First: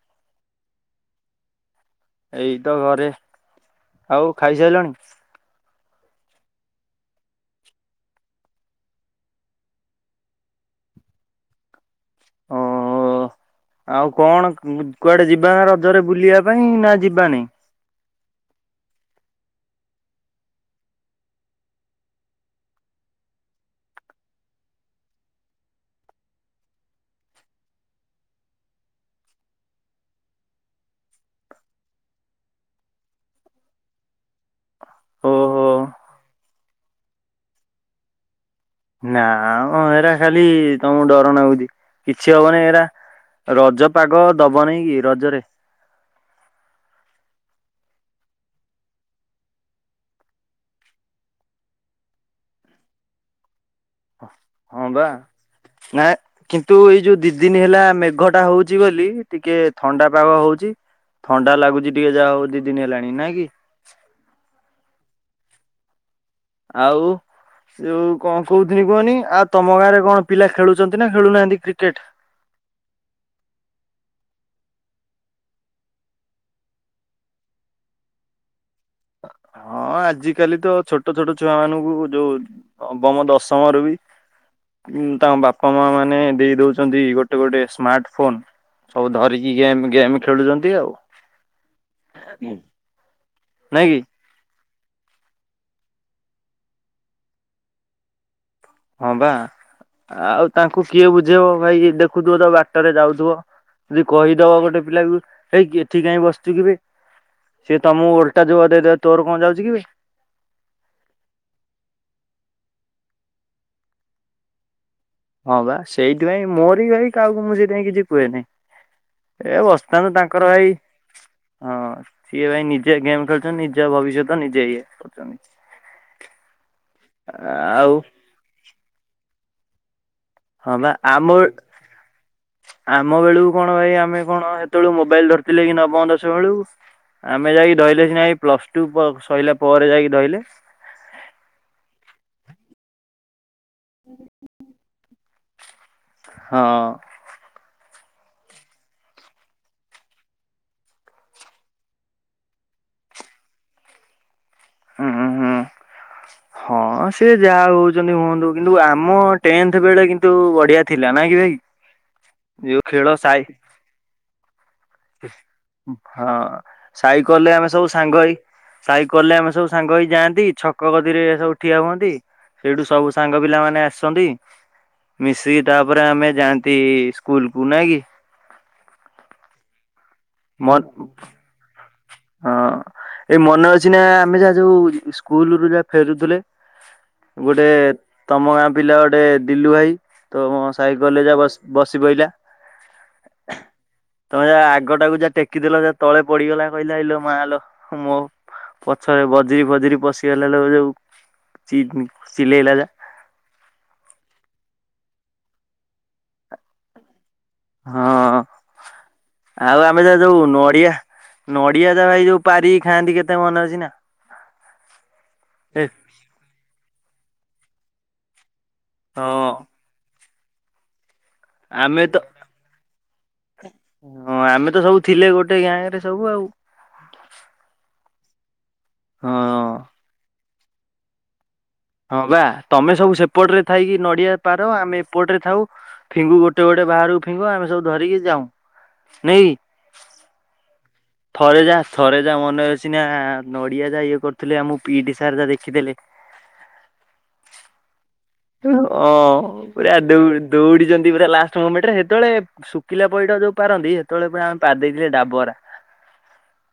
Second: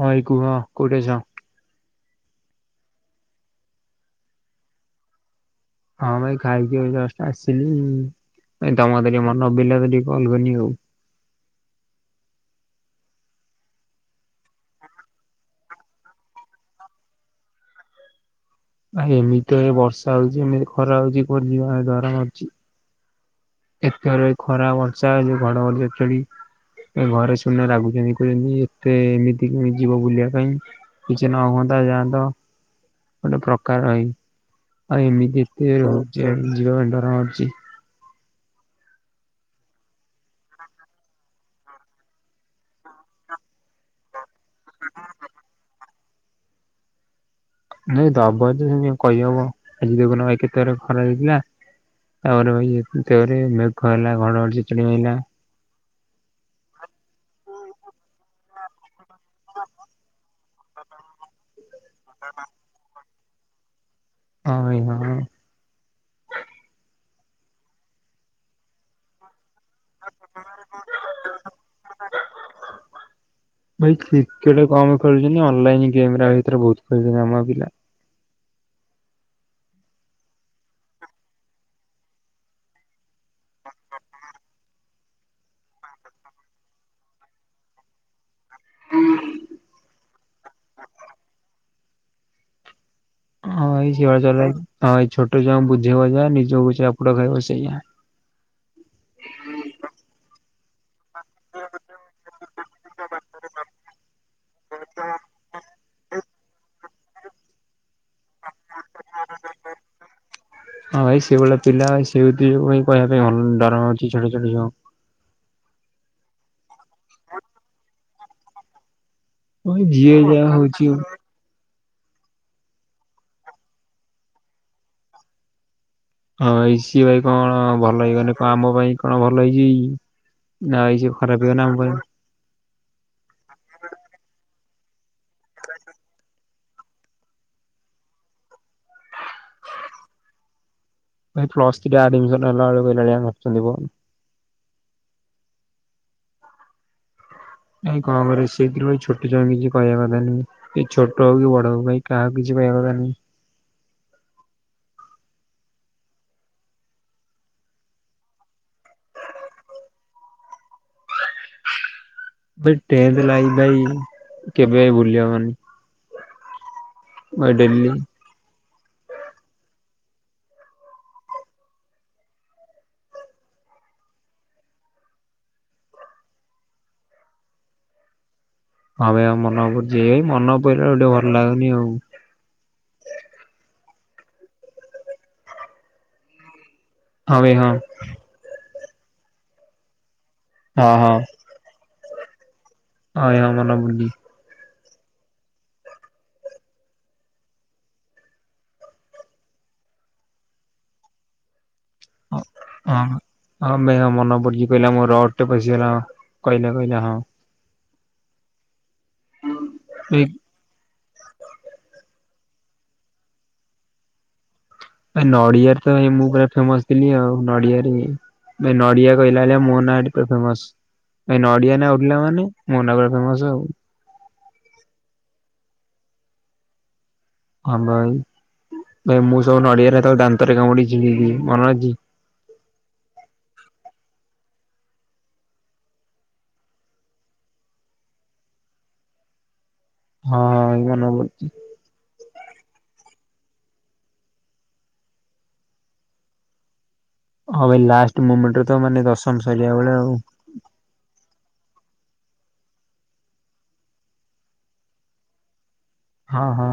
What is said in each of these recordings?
ହଁ ଭାଇ କୁହ କୋଉଠି ଅଛ? ଏଇତ ଘରେ। ଆଉ ଖାଇସାଇଲଣି? ହଁ ଭାଇ ଖାଇକି ଏବେ ଜଷ୍ଟ ଆସିଲି। କାଇଁ ତମ କଥା ଟିକେ ମନ ବେଇଲା ବେଲି କଲ କଲି ଆଉ। ଓ ଆଉ କଣ ଉ କୁଆଡେ ଯିବା ନା ରଜରେ ବୁଲିବା ପାଇଁ ନା ଯିବାନି? ଭାଇ ଏମିତି ଏ ବର୍ଷା ହଉଚି ଏମିତି ଖରା ହଉଛି କୁଆଡେ ଯିବା ପାଇଁ ଡର ମାରୁଚି। ଏତେ ଯୋରେ ଖରା ବର୍ଷା ଯୋଉ ଘଡଘଡି ଚଡଚଡି ଏ ଘରେ ଶୁଣିଲେ ରାଗୁଛନ୍ତି କହୁଛନ୍ତି ଏତେ ଏମିତି କେମିତି ଯିବ ବୁଲିଆ ପାଇଁ କିଛି ନ ହୁଅନ୍ତା ଯାଆନ୍ତ ଗୋଟେ ପ୍ରକାର ଭାଇ। ଆଉ ଏମିତି ଓହୋ ଏତେ ହଉଚି ଆଉ ଯିବା ପାଇଁ ଡର ମାଡୁ ଚି ନା ମ ଏଇରା ଖାଲି ତମକୁ ଡର ନାଗୁଚି କିଛି ହବନି ଏଇଡା ରଜ ପାଗ ଦବ ନେଇ କି ରଜରେ। ନାଇଁ ଦବ ଯେ ସେମିତି କଣ କହି ହବ, ଆଜି ଦେଖୁନ ଏ କେତେ ଜୋର ଖରା ହେଇଥିଲା ତାପରେ ଭାଇ ଇଏ ଉଁ ତାପରେ ମେ ଘ ହେଲା ଘଡଘଡି ହଁ ବିଜୁଳି ବା ମାଇଲା। ନା କିନ୍ତୁ ଏଇ ଯୋଉ ଦି ଦିନି ହେଲା ମେଘ ଟା ହଉଚି ବୋଲି ଟିକେ ଥଣ୍ଡାପାଗ ହଉ ଚି, ଥଣ୍ଡା ଲାଗୁଚି ଟିକେ ଯାହଉ ଦି ଦିନି ହେଲାଣି ନାଇଁ କି ହଁ, ଭାଇ ହଁ, ହଁ। ଆଉ ସେଉ କଣ କହୁଥିଲି କୁହନି ଆ ତୋମ ଗାଁରେ କଣ ପିଲା ଖେଳୁଚନ୍ତି ନା ଖେଳୁନାହାନ୍ତି କ୍ରିକେଟ୍? କମ୍ ଖେଳୁଚନ୍ତି, ଅନଲାଇନ୍ ଗେମ୍ ତା ଭିତରେ ବହୁତ ଖେଳୁଚନ୍ତି ଆମ ପିଲା। ହଁ ଆଜିକାଲି ତ ଛୋଟ ଛୋଟ ଛୁଆ ମାନଙ୍କୁ ଯୋଉ ନବମ ଦଶମରୁ ବି ଉଁ, ତାଙ୍କ ବାପା ମା ମାନେ ଦେଇ ଦଉଚନ୍ତି ଗୋଟେ ଗୋଟେ ସ୍ମାର୍ଟ ଫୋନ୍ ସବୁ ଧରିକି ଗେମ୍ ଗେମ୍ ଖେଳୁଚନ୍ତି ଆଉ। ହଁ ନାଇଁ ଏଇ କି ଝିଅ ଚଲାକି ହଁ ଏଇ ଛୋଟ ଛୁଆଙ୍କୁ ବୁଝେଇବ ଯାହା ନିଜକୁ ଚାପୁଡା ଖାଇବ ସେଇଆ। ହଁ ବା ଆଉ ତାଙ୍କୁ କିଏ ବୁଝେଇବ ଭାଇ ଇଏ ଦେଖୁଥୁବ ତ ବାଟରେ ଯାଉଥୁବ। ଯଦି କହିଦବ ଗୋଟେ ପିଲାକୁ ହେଇ ଏଠି କାଇଁ ବସଚୁ କିିରେ ସିଏ ତୋମକୁ ଓଲଟା ଜବାବ ଦେଇଦବ ହଁ ଭାଇ ସେ ଭଳିଆ ପିଲା ଆଉ ସେଇଥିପାଇଁ କହିବା ପାଇଁ ହଁ ଡର ମାଡୁଚି, ଛୋଟ ଛୋଟ ଛୁଆ ହଁ ବା ସେଇଥିପାଇଁ ମୋ [inaudible] ଭାଇ କାହାକୁ ମୁଁ ସେଇଥିପାଇଁ କିଛି ହୁଏ ନାହିଁ। ଏ ଭାଇ ବସଥାନ୍ତୁ ଯିଏ ଯାହା ତାଙ୍କର ଭାଇ, ହଉଛି ଆଉ। ହଁ। ସିଏ ଭାଇ ନିଜେ ଗେମ୍ ଖେଳୁଛନ୍ତି। ନିଜେ ଭବିଷ୍ୟତ ନିଜେ ଇଏ କରୁଚନ୍ତି। ହଁ ଏଇ ସିଏ ଭାଇ କଣ ଭଲ ହେଇଗଲେ, କଣ ଆମ ପାଇଁ କଣ ଭ ଭଲ ହେଇଯିବେ କି। ହଁ ନା ବା ଏଇ ଯେଉ ଆମ ଖରାପ ହେନା ଆମ ପାଇଁ। ଆମ ବେଳକୁ କଣ ଭାଇ ଆମେ କଣ ଏତେବେଳୁ ମୁ ବାଇଲ ଧରିଥିଲେ କି ନବମ ଦଶମ ବେଳକୁ। ଆମେ ଯାଇକି ଧଇଲେ ସିନା ଏଇ ପ୍ଲସ ଟୁ ପ-ସଇଲା ପରେ ଯାଇକି ଧଇଲେ। ନେଲା ବେଳକୁ [unintelligible] [unintelligible] ହଁ। ଭାଇ କଣ କରିବି ସେଇଥିରୁ ଭାଇ ଛୋଟ ଛୁଆଙ୍କୁ କିଛି କହିବା କଥା ନୁହେଁ। କି ଛୋଟ ହଉ କି ବଡ ହଉ ଭାଇ କାହାକୁ କିଛି କହିବା କଥା ନାଇଁ। ହଁ, ହଁ। ହଁ ସେ ଯାହା ହଉଚନ୍ତି ହୁଅନ୍ତୁ। କିନ୍ତୁ ଆମ ଟେନ୍ଥ ବେଳେ କିନ୍ତୁ ବଢିଆ ଥିଲା ନା କି ଭାଇ। ବେ ଯୋଉ ଖେଳ ଟେନ୍ଥ ସାଇ ଲାଇଫ୍ ଭାଇ କେବେ ଭୁ ଭୁଲି ହବନି। ହଁ। ସାଇକଲେ ଭାଇ ଆମେ ସବୁ ଡେଲି ହଁ ସାଙ୍ଗ ହେଇ ସାଇକଲେ ଆମେ ସବୁ ସାଙ୍ଗ ହେଇ ଯାଆଁନ୍ତି ଛକ ଗଦିରେ ସବୁ ଠିଆ ହୁଅଁନ୍ତି। ସେଇଠୁ ସବୁ ସାଙ୍ଗ ପିଲା ମାନେ ଆସନ୍ତି। ମିଶିକି ତାପରେ ଆମେ ଯାଆଁନ୍ତି ସ୍କୁଲକୁ ନାଇଁ କି। ହଁ ଭାଇ ଆଉ ମନ ବୁ ଯିଏ ମନ ମ ପଇଲା ଗୋଟେ ଭଲ ଲାଗୁନି ଆଉ। ହଁ ଏଇ ମନେ ଅ କିଛିନା ଆମେ ଯାହା ଯୋଉ ସ୍କୁଲୁ ରୁ ଯାହା ଫେରୁଥିଲେ। ହଁ ଭାଇ ଗୋଟେ ହଁ ତମ ଗାଁ ପିଲା ଗୋଟେ ଦିଲୁ ଭାଇ। ତ ମୋ ସାଇକଲେ ଯୋଉ ବସ ବସି ପଇଲା। ଆୟା ମନେ ପଡୁନି। ଗଟାକୁ ଯା ଟେକିଦେଲ ଯା ତଳେ ପଡିଗଲା। କହିଲା ଇଲୋ ମାଲୋ ମୋ ପଛରେ ବଜିରି ଫଜିରି ପଶିଗଲା ଲୋ ଯୋଉ। ଚି ହ ଚିଲେଇଲା ଯା। ହଁ ହମେୟ ମନେ ପଡିଚି। କହିଲା ମୋର ରଡ୍ ଟେ ପସିିଗଲା। କହିଲା କହିଲା ହଁ। ହଁ। ଆଉ ଆମେ ଯା ଭାଇ ଯୋଉ ନଡିଆ ନଡିଆ ଯା ଏଇ ଯୋଉ ପାରିକି ଖାଆଁନ୍ତି କେତେ ମନେ ଅଚି ନା। ନଡିଆରେ ଏ ତ ଏଇ ମୁଁ ପୁରା ଫେମସ ଥିଲି ଆଉ। ନଡିଆରେ। ନଡିଆ ହଁ କହିଲା ଅଳିଆ ମୋ ନାରେ। କେତେ ଫେମସ। ଏ ନଡିଆ ନା ଆମେ ଉଠିଲା ତ ମାନେ ମୋ ନାଆଁ ପୁରା ଫେମସ ଆଉ। ହଁ ଆମେ ତ ସବୁ ଥିଲେ ଗୋଟେ ଗ୍ୟାଙ୍ଗରେ ସବୁ ଆଉ। ହଁ ଭାଇ ଭାଇ ମୁଁ ସବୁ ହଁ। ନଡିଆରେ ତାକୁ ଦାନ୍ତ ଦାନ୍ତରେ କାମୁଡିକି ଜିବି ଜିବି। ହଁ ବା ତମେ ସବୁ ସେପଟରେ ଥାଇକି ନଡିଆ ପାର ଆମେ ଏପଟରେ ଥାଉ ଫିଙ୍ଗୁ ଗୋଟେ ଗୋଟେ ବାହାରକୁ ଫିଙ୍ଗୁ। ଆମେ ସବୁ ଧରିକି ଯାଉ ନାକି। ହଁ। ମନେ ପଡୁଛି ଥରେ ଯା ଥରେ ଯା ମନେ ଅଛି ନା ନଡିଆ ଯା ଇଏ କରୁଥିଲେ। ଆମ ପିଇଟି ସାର ଯା ଦେଖିଦେଲେ। ହଁ ବେ ଲାଷ୍ଟ ମୁମେଣ୍ଟରେ ତ ମାନେ ଅଁ ଦଶମ ସରିଲା ବେଳେ ପୁରା ଆଉ। ଦୌଡ଼ ଦୌଡିଛନ୍ତି ପୁରା ଲାଷ୍ଟ ମୁମେଣ୍ଟ ରେ ହେତୋଳେ ଶୁଖିଲା ପଇଡ ଯୋଉ ପାରନ୍ତି ହେତୋଳେ ପୁରା ପାରିଦେଇଥିଲେ ଡାବରା। ହଁ ହଁ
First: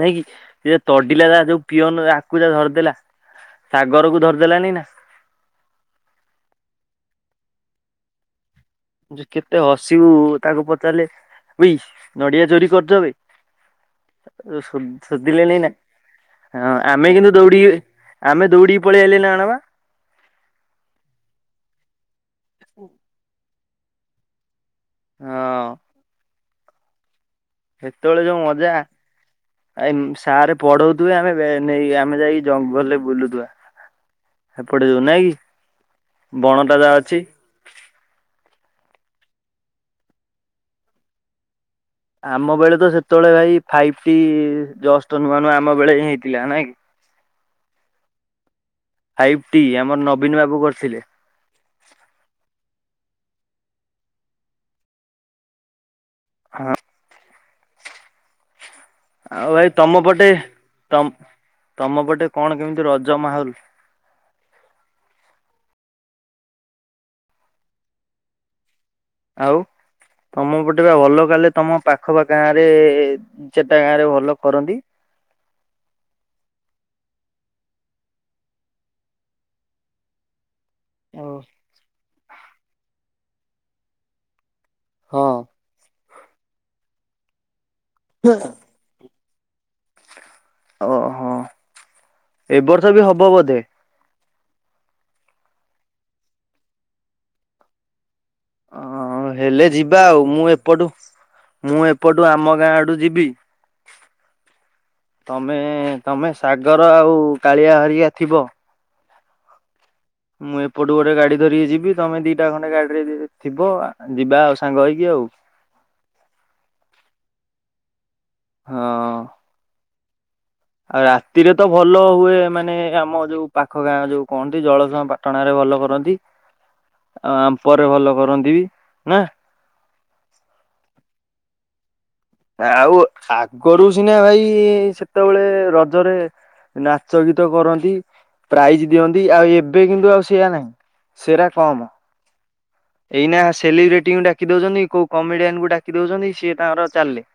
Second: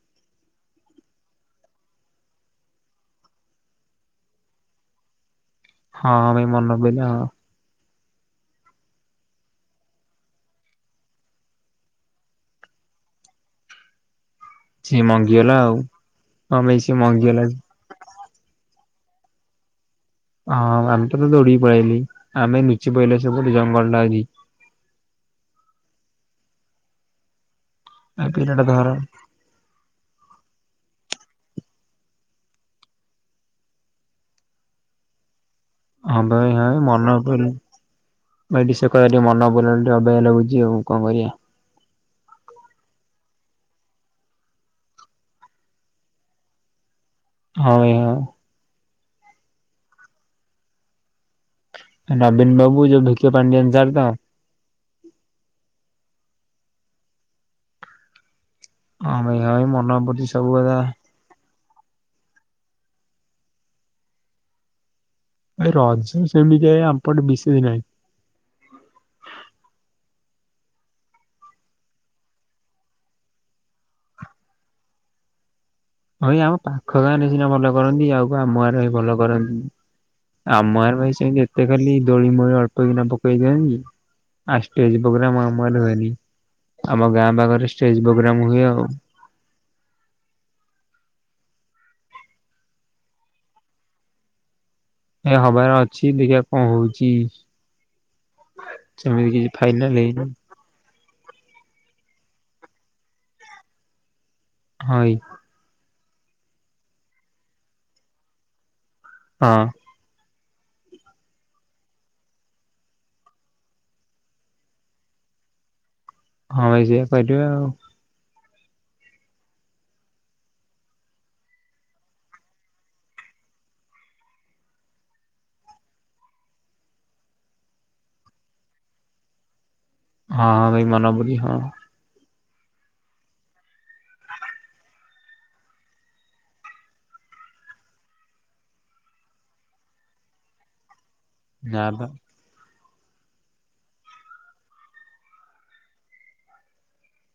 ନାଇଁ କି ସେ ଯା ତଡିଲା ଯା ଯୋଉ ପିଅନ ଆକୁ ଯା ଧରିଦେଲା ସାଗରକୁ ଧରିଦେଲାନି ନା। ହଁ ଭାଇ ମନେପଇଲା ହଁ। ଯେ କେତେ ହସିବୁ ତାକୁ ପଚାଲେ ଉଇ ନଡିଆ ଚୋରି କରୁଚବେ। ସୋଦ ସିଏ ମଙ୍ଗିଗଲା ସୋଦିଲେନି ନା ଆଉ ।ହଁ ଭାଇ ସିଏ ଆମେ କିନ୍ତୁ ମଙ୍ଗିଗଲା। ଦୌଡିକି ଆମେ ଦୌଡିିକି ପଳେଇ ଆଇଲେ ନା କଣ ଆଣବା। ହଁ ଆମେତ ତ ଦୌଡ଼ିକି ପଳେଇ ଆଇଲି। ଆମେ ନିଚି ପଇଲେ ସବୁ। ଜଙ୍ଗଲ ଟା ଜିି ହଁ ସେତେବେଳେ ଏ ଯୋଉ ପିଲାଟା ମଜା ଧର ଆ ସ ପଢଉଥିବେ ଆମେ ନେଇ ଆମେ ଯାଇକି ଜଙ୍ଗଲରେ ବୁଲୁଥିବା ଏପଟେ ଯଉ ନାଇଁ କି? [unintelligible] କହ ଟିକେ ବଣଟା ଯା ଅଛି। ମନ ବଲ ଟିକେ ଅବାଗିଆ ବୁଝି ଆଉ କଣ କରିବା? ଆମ ବେଳେ ତ ସେତେବେଳେ ଭାଇ ଫାଇପ୍ଟି ଜଷ୍ଟ ନୂଆ ନୂଆ ଆମ ବେଳେ ହିଁ ହେଇଥିଲା ନାଇଁ କି? ହଁ ଭାଇ ହଁ। ଫାଇପ୍ଟି ଆମର ନବୀନ ବାବୁ କରିଥିଲେ। ନଵୀନ ବାବୁ ଯୋଉ ଭିକେ ପାଣ୍ଡିଆନ ସାର ତ ହଁ ହଁ ଭାଇ ଆଉ ଭାଇ ତମ ମନ ପଟେ ପଛି ସବୁ ବେଳେ ଏଁ ତମ ତମ ପଟେ କଣ କେମିତି ରଜ ମାହୋଲ? ଏ ରଜ ସେମିତି ଆଜ୍ଞା ଆମ ପଟେ ବିଶେଷ ନାହିଁ ଆଉ ତମ ପଟେ ଭଲ କଲେ ତମ ପାଖ ବା ଗାଁ ରେ ଚଟା ଗାଁ ରେ ଭଲ କରନ୍ତି? ହଁ ଏଇ ଆମ ପାଖ ଗାଁରେ ନି ସିନା ଭଲ କରନ୍ତି ଆଉକୁ ଆମର ବି ଭଲ କରନ୍ତି। ଆମର ପାଇଁ ଓ ସେମିତି ଏତେ ଖାଲି ଦୋଳି ମଳି ଅଳ୍ପ ପକିନା ପକେଇ ଦିଅନ୍ତି। ଆ ଷ୍ଟେଜ୍ ହଁ ପ୍ରୋଗ୍ରାମ ଆମ ଗାଁ ରେ ହୁଏନି। ଆମ ଗାଁ ପାଖରେ ଷ୍ଟେଜ୍ ପ୍ରୋଗ୍ରାମ ହୁଏ ଆଉ। ଓହୋ ଏ ବର୍ଷ ବି ହବ ବୋଧେ? ଏ ହବାର ଅଛି ଦେଖିବା କଣ ହଉଚି ହଁ ହଁ ହେଲେ ଯିବା ଆଉ ମୁଁ ଏପଟୁ ମୁଁ ଏପଟୁ ଆମ ଗାଁ ଆଡୁ ଯିବି ଭାଇ ତମେ ମେଁ ମେଁ ତମେ ସାଗର ଆଉ କାଳିଆ ହରିକା ଥିବ ହଁ ମୁଁ ଏପଟୁ ଗୋଟେ ଗାଡି ଧରିକି ଯିବି। ତମେ ଦିଟା ଖଣ୍ଡେ ଗାଡିରେ ଥିବ ଯିବା ଆଉ ସାଙ୍ଗ ହେଇକି ଆଉ ହଁ ଭାଇ ଯିବା କରିବ ଆଉ ହଁ। ଆଉ ରାତିରେ ତ ଭଲ ହୁଏ। ମାନେ ଆମ ଯୋଉ ପାଖ ଗାଁ ଯୋଉ କହନ୍ତି ଜଳସୁଆଁ ପାଟଣାରେ ଭଲ କରନ୍ତି। ଆଉ ଆମ୍ପରେ ଭଲ କରନ୍ତି ବି ନା। ହଁ ହଁ ଭାଇ ମାନ ବୋଲି ହଁ ଆଉ ଆଗରୁ ସିନା ଭାଇ ସେତେବେଳେ ରଜରେ ନାଚ ଗୀତ କରନ୍ତି ପ୍ରାଇଜ ଦିଅନ୍ତି। ଆଉ ଏବେ କିନ୍ତୁ ଆଉ ସେଆ ନାହିଁ। ସେରା ନା କମ ବା ଏଇନା ସେଲିବ୍ରିଟିଙ୍କୁ ଡାକି ଦଉଛନ୍ତି। କୋଉ କମେଡିଆନଙ୍କୁ ଡାକି ଦଉଛନ୍ତି। ସିଏ ତାଙ୍କର ଚାଲିଲେ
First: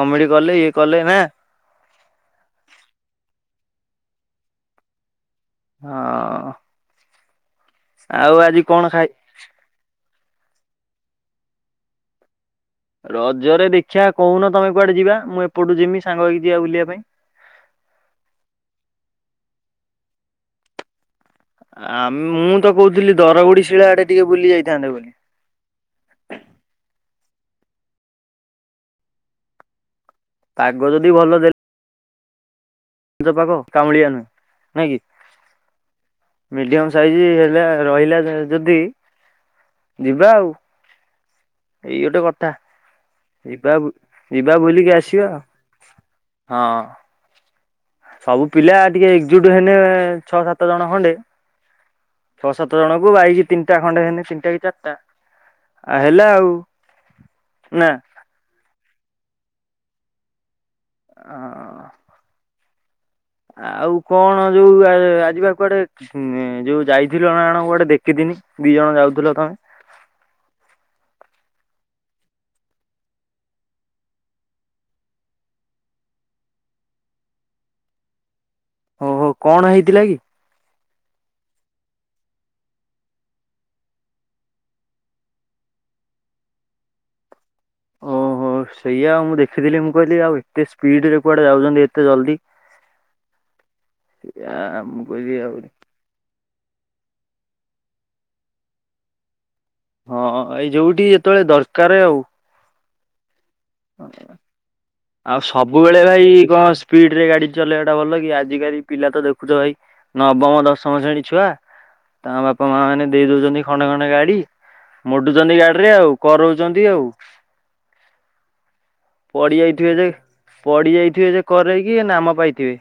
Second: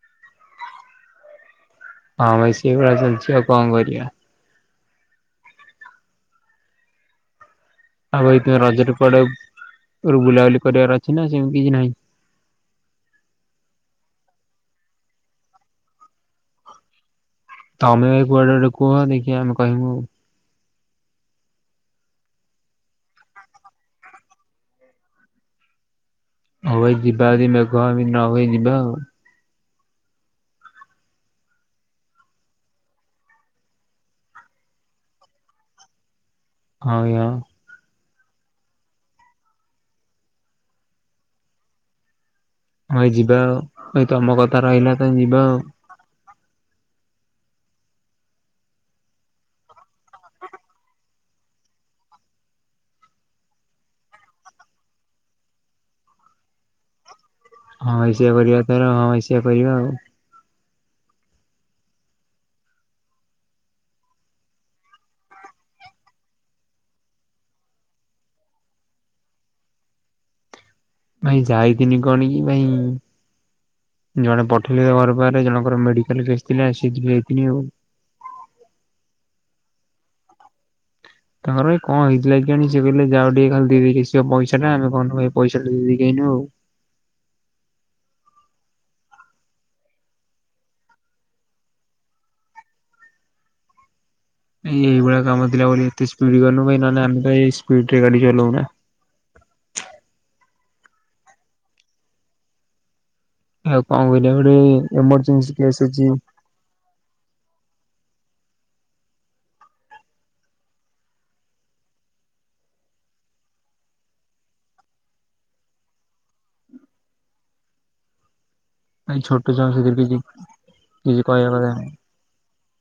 କମେଡି କଲେ ଇଏ କଲେ ନା ହଁ ଭାଇ ସେଇ ଭଳିଆ ଚାଲିଛି ଆଉ କଣ କରିବା। ହଁ। [inaudible] ଆଉ ଭାଇ ତମେ ଆଜି କଣ ରଜ ରେ ଖାଇ କୁଆଡେ କୁଆଡେ ବୁଲାବୁଲି କରିବାର ଅଛି ନା ସେମିତି କିଛି ନାହିଁ। ରଜରେ ଦେଖିଆ କହୁନ ତମେ କୁଆଡେ ଯିବା। ମୁଁ ଏପଟୁ ଯିମି ସାଙ୍ଗ ହେଇକି ଯିବା ବୁଲିବା ପାଇଁ। ତମେ ଏ କୁଆଡେ ଗଡେ କୁହ ଦେଖି ଆମେ କହିମି। ଆମେ ମୁଁ ତ କହୁଥିଲି ଦରଗୁଡି ଶିଳା ଆଡେ ଟିକେ ବୁଲି ଯାଇଥାନ୍ତେ ବୋଲି। [inaudible] ହ ଯିବା ଆଦେ [unintelligible] ପାଗ ଯଦି ଭଲ ଦେ ରଜ ପାଗ କାଉଁଳିଆ ନୁହେଁ ନାଇଁ କି? [inaudible] ମିଡିୟମ ହଁ ଭାଇ ହଁ ସାଇଜ ହେଲା ରହିଲା। ଯଦି [inaudible] ଯିବା ଆଉ ଏଇ ଗୋଟେ କ ହଇ ଯିବା ଆଉ ଏ ତମ ଯିବା କଥା ବୁଲିକି ରହିଲା ତନେ ଆସିବା ଯିବା ଆଉ ହଁ। ସବୁ ପିଲା ଟିକେ ଏକଜୁଟ ହେଲେେ ଛଅ ସାତ ଜଣ ଖଣ୍ଡେ ଛଅ ସାତ ଜଣଙ୍କୁ ବାଇକି ତିନିଟା ଖଣ୍ଡେ ହେଲେ ତିନିଟା କି ଚାରିଟା ଆଉ ହେଲା ଆଉ ନା। ହଁ ଏ ସେଆ କରିବା ତାର ହଁ ଆ କରିବା ଆଉ ଆଁ ଆଉ କଣ ଯୋଉ ଆଜିିବା କୁଆଡେ ଯୋଉ ଯାଇଥିଲ ନା କଣ କୁଆଡେ। ଦେଖିଥିନି ଦି ଜଣ ଯାଉଥିଲ ତମେ ଭାଇ ଯାଇଥିନି କଣ କି ଭାଇ [inaudible] ଜଣେ ପଠେଇଲେ ତ ଘର ବାହରେ ଜଣଙ୍କର ମେଡିକାଲ କେସ ଥିଲା ଆସି ଯାଇଥିଲି ଆଉ ଓ ହୋ କଣ ହେଇଥିଲା କି? ତାଙ୍କର ଏଇ କଣ ହେଇଥିଲା କେଆଣି ସେ କହିଲେ। ଯାଅ ଟିକେ ଖାଲି ଦେଇଦେଇକି ଆସିବ ପଇସା ଟା। ଆମେ ଗନୁ ଏଇ ପଇସା ଟା ଦେଇଦେଇକି ଆଇନୁ ଆଉ [inaudible] ଓହୋ ସେଇଆ ଆଉ ମୁଁ ଦେଖିଥିଲି। ମୁଁ କହିଲି ଆଉ ଏତେ ସ୍ପିଡ ରେ କୁଆଡେ ଯାଉଛନ୍ତି ଏତେ ଜଲଦି। [inaudible] ଆ ଇଏ ମୁଁ ଏଇଭଳିଆ କହିଲି କାମ ଆଉ ଥିଲା ବୋଲି ଏତେ ସ୍ପିଡରେ ଗାଡି ନ ମ ଆମେ କ ସ୍ପିଡ ରେ ଗାଡି ଚଲାଉନା [inaudible] ହଁ ଏଇ ଯୋଉଠି ଯେତେବେଳେ ଦରକାର ଆଉ ଆଉ କଣ [inaudible] କରିବା ଗୋଟେ ଆଉ ଏମରଜେନ୍ସି କେସ୍ ସବୁବେଳେ ଅଛି ଭାଇ କଣ ସ୍ପିଡ ରେ ଗାଡି ଚଲେଇବା ଟା ଭଲ କି ଆଜିକାଲି ପିଲା ତ ଦେଖୁଛ ଭାଇ ନବମ ଦଶମ ଶ୍ରେଣୀ ଛୁଆ ତାଙ୍କ ବାପା ମା ମାନେ ଦେଇ ଦଉଛନ୍ତି। ଖଣ୍ଡେ ଖଣ୍ଡେ ଗାଡି ମୋଡୁଛନ୍ତି ଗାଡିରେ ଆଉ କରଉଛନ୍ତି। ଆଉ [inaudible] ଭାଇ ଛୋଟ ପଡି ଛୁଆଙ୍କୁ ଯାଇଥିବେ ସେଥିରେ ଯେ କିଛି ପଡି କିଛି ଯାଇଥିବେ ଯେ କହିବା କଥା କରେ ନୁହେଁ। କିି ନାମ ପାଇଥିବେ।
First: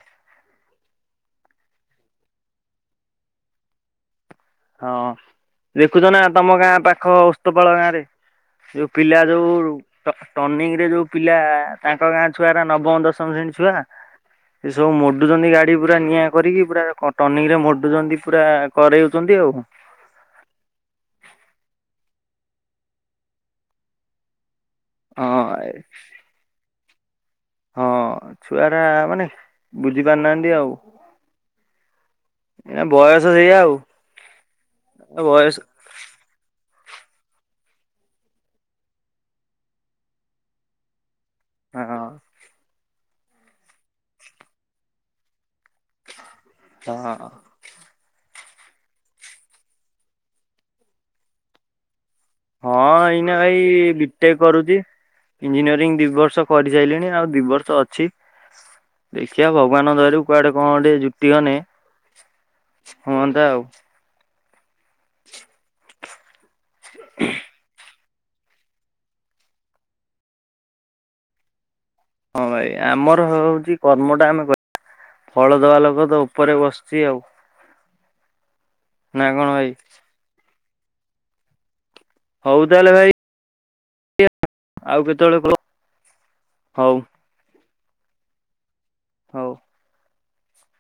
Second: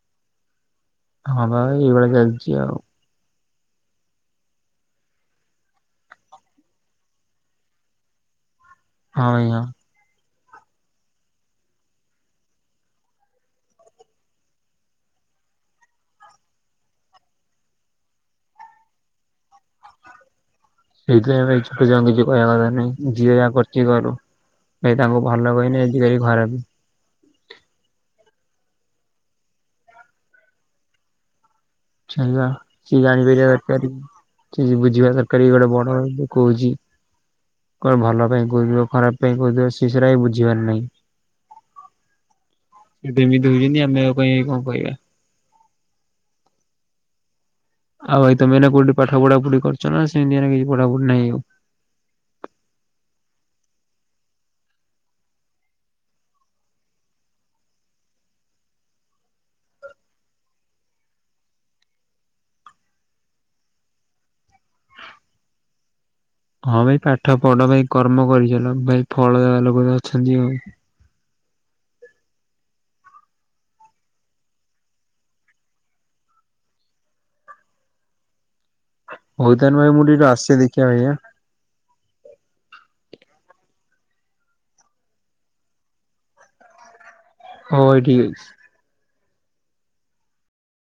ହଁ ବା ଏଇଭଳି ଚାଲିଛି ଆଉ ହଁ ଦେଖୁଛ ନା ତମ ଗାଁ ପାଖ ଉସ୍ତପାଳ ଗାଁ ରେ ଯୋଉ ପିଲା ହଁ ଭାଇ ହଁ। ଯୋଉ ଟର୍ଣ୍ନିଂ ରେ ଯୋଉ ପିଲା ତାଙ୍କ ଗାଁ ଛୁଆର ନବମ ଦଶମ ଶ୍ରେଣୀ ଛୁଆ ସେ ସବୁ ମଡୁଛନ୍ତି ଗାଡି ପୁରା ନିଆଁ କରିକି ପୁରା ଟର୍ନିଂ ରେ ମଡୁଛନ୍ତି ପୁରା କରରେ ଛନ୍ତି ଆଉ ସେଇଥିପାଇଁ ଭାଇ ଛୋଟ କିଛି କହିବା କଥା ନାଇଁ ଯିଏ ଯାହା କରଛି କରୁ । ଭାଇ ତାଙ୍କୁ ଭଲ ହଁ କହିଲି ଆଜିକାଲି ଖରପେ । ହଁ ଛୁଆ ଟା ମାନେ ବୁଝି ପାରୁନାହାନ୍ତି ଆଉ ଚା ଏଇନା ସ ବୟସ ଜାଣିପାରିବା ସେଇଆ ଆଉ ଦରକାରୀ ବୁଝିବା ଦରକାରୀ ବୟସ ଗୋଟେ ବଡ ଦଖ ହଉଛି । କଣ ଭଲ ପାଇଁ କହୁଥିବ ଖରାପ ପାଇଁ କହୁଥିବ ସି ସଟା ବି ବୁଝିବାର ନାହିଁ । ହଁ ସେ ଏମିତି ହଉଛନ୍ତି ଆମେ ପାଇଁ କଣ କହିବା ହଁ ଆଉ ଭାଇ ତମେ ନା କୋଉଠି ପାଠ ପଢା ପଢି କରୁଛ ନା ସେଆ କିଛି ପଢାପଢି ନାହିଁ ଆଉ ହଁ ଏଇନା ଭାଇ ବିଟେକ୍ କରୁଛି ଇଞ୍ଜିନିୟରିଂ ଦି ବର୍ଷ କରିସାରିଲିଣି ଆଉ ଦି ବର୍ଷ ଅଛି ଦେଖିବା ଭଗବାନ ଦରରୁ କୁଆଡେ କଣ ଟିକେ ଜୁଟିିକନେ ହୁଅନ୍ତା ଆଉ ହଁ ଭାଇ ପାଠ ପଢ କର୍ମ କରିଚଲ ଭାଇ ଫଳ ଦବା ଲୋକ ତ ଅଛନ୍ତି ଆଉ । ହଁ ଭାଇ ଆମର ହଉଛି କର୍ମଟା ଆମେ ଫଳ ଦବା ଲୋକ ତ ଉପରେ ବସିଛି ଆଉ। ନା କଣ ହଉଦାନ ଭାଇ ମୁଣ୍ଡି ଟା ଆସେ ଦେଖି କ ଭାଇଆ ହଉଦଲ ଭାଇ ଆଉ କେତେବେଳେ କ ହଉ। ହ ଏଇଠିକ ଅଛି। ହଉ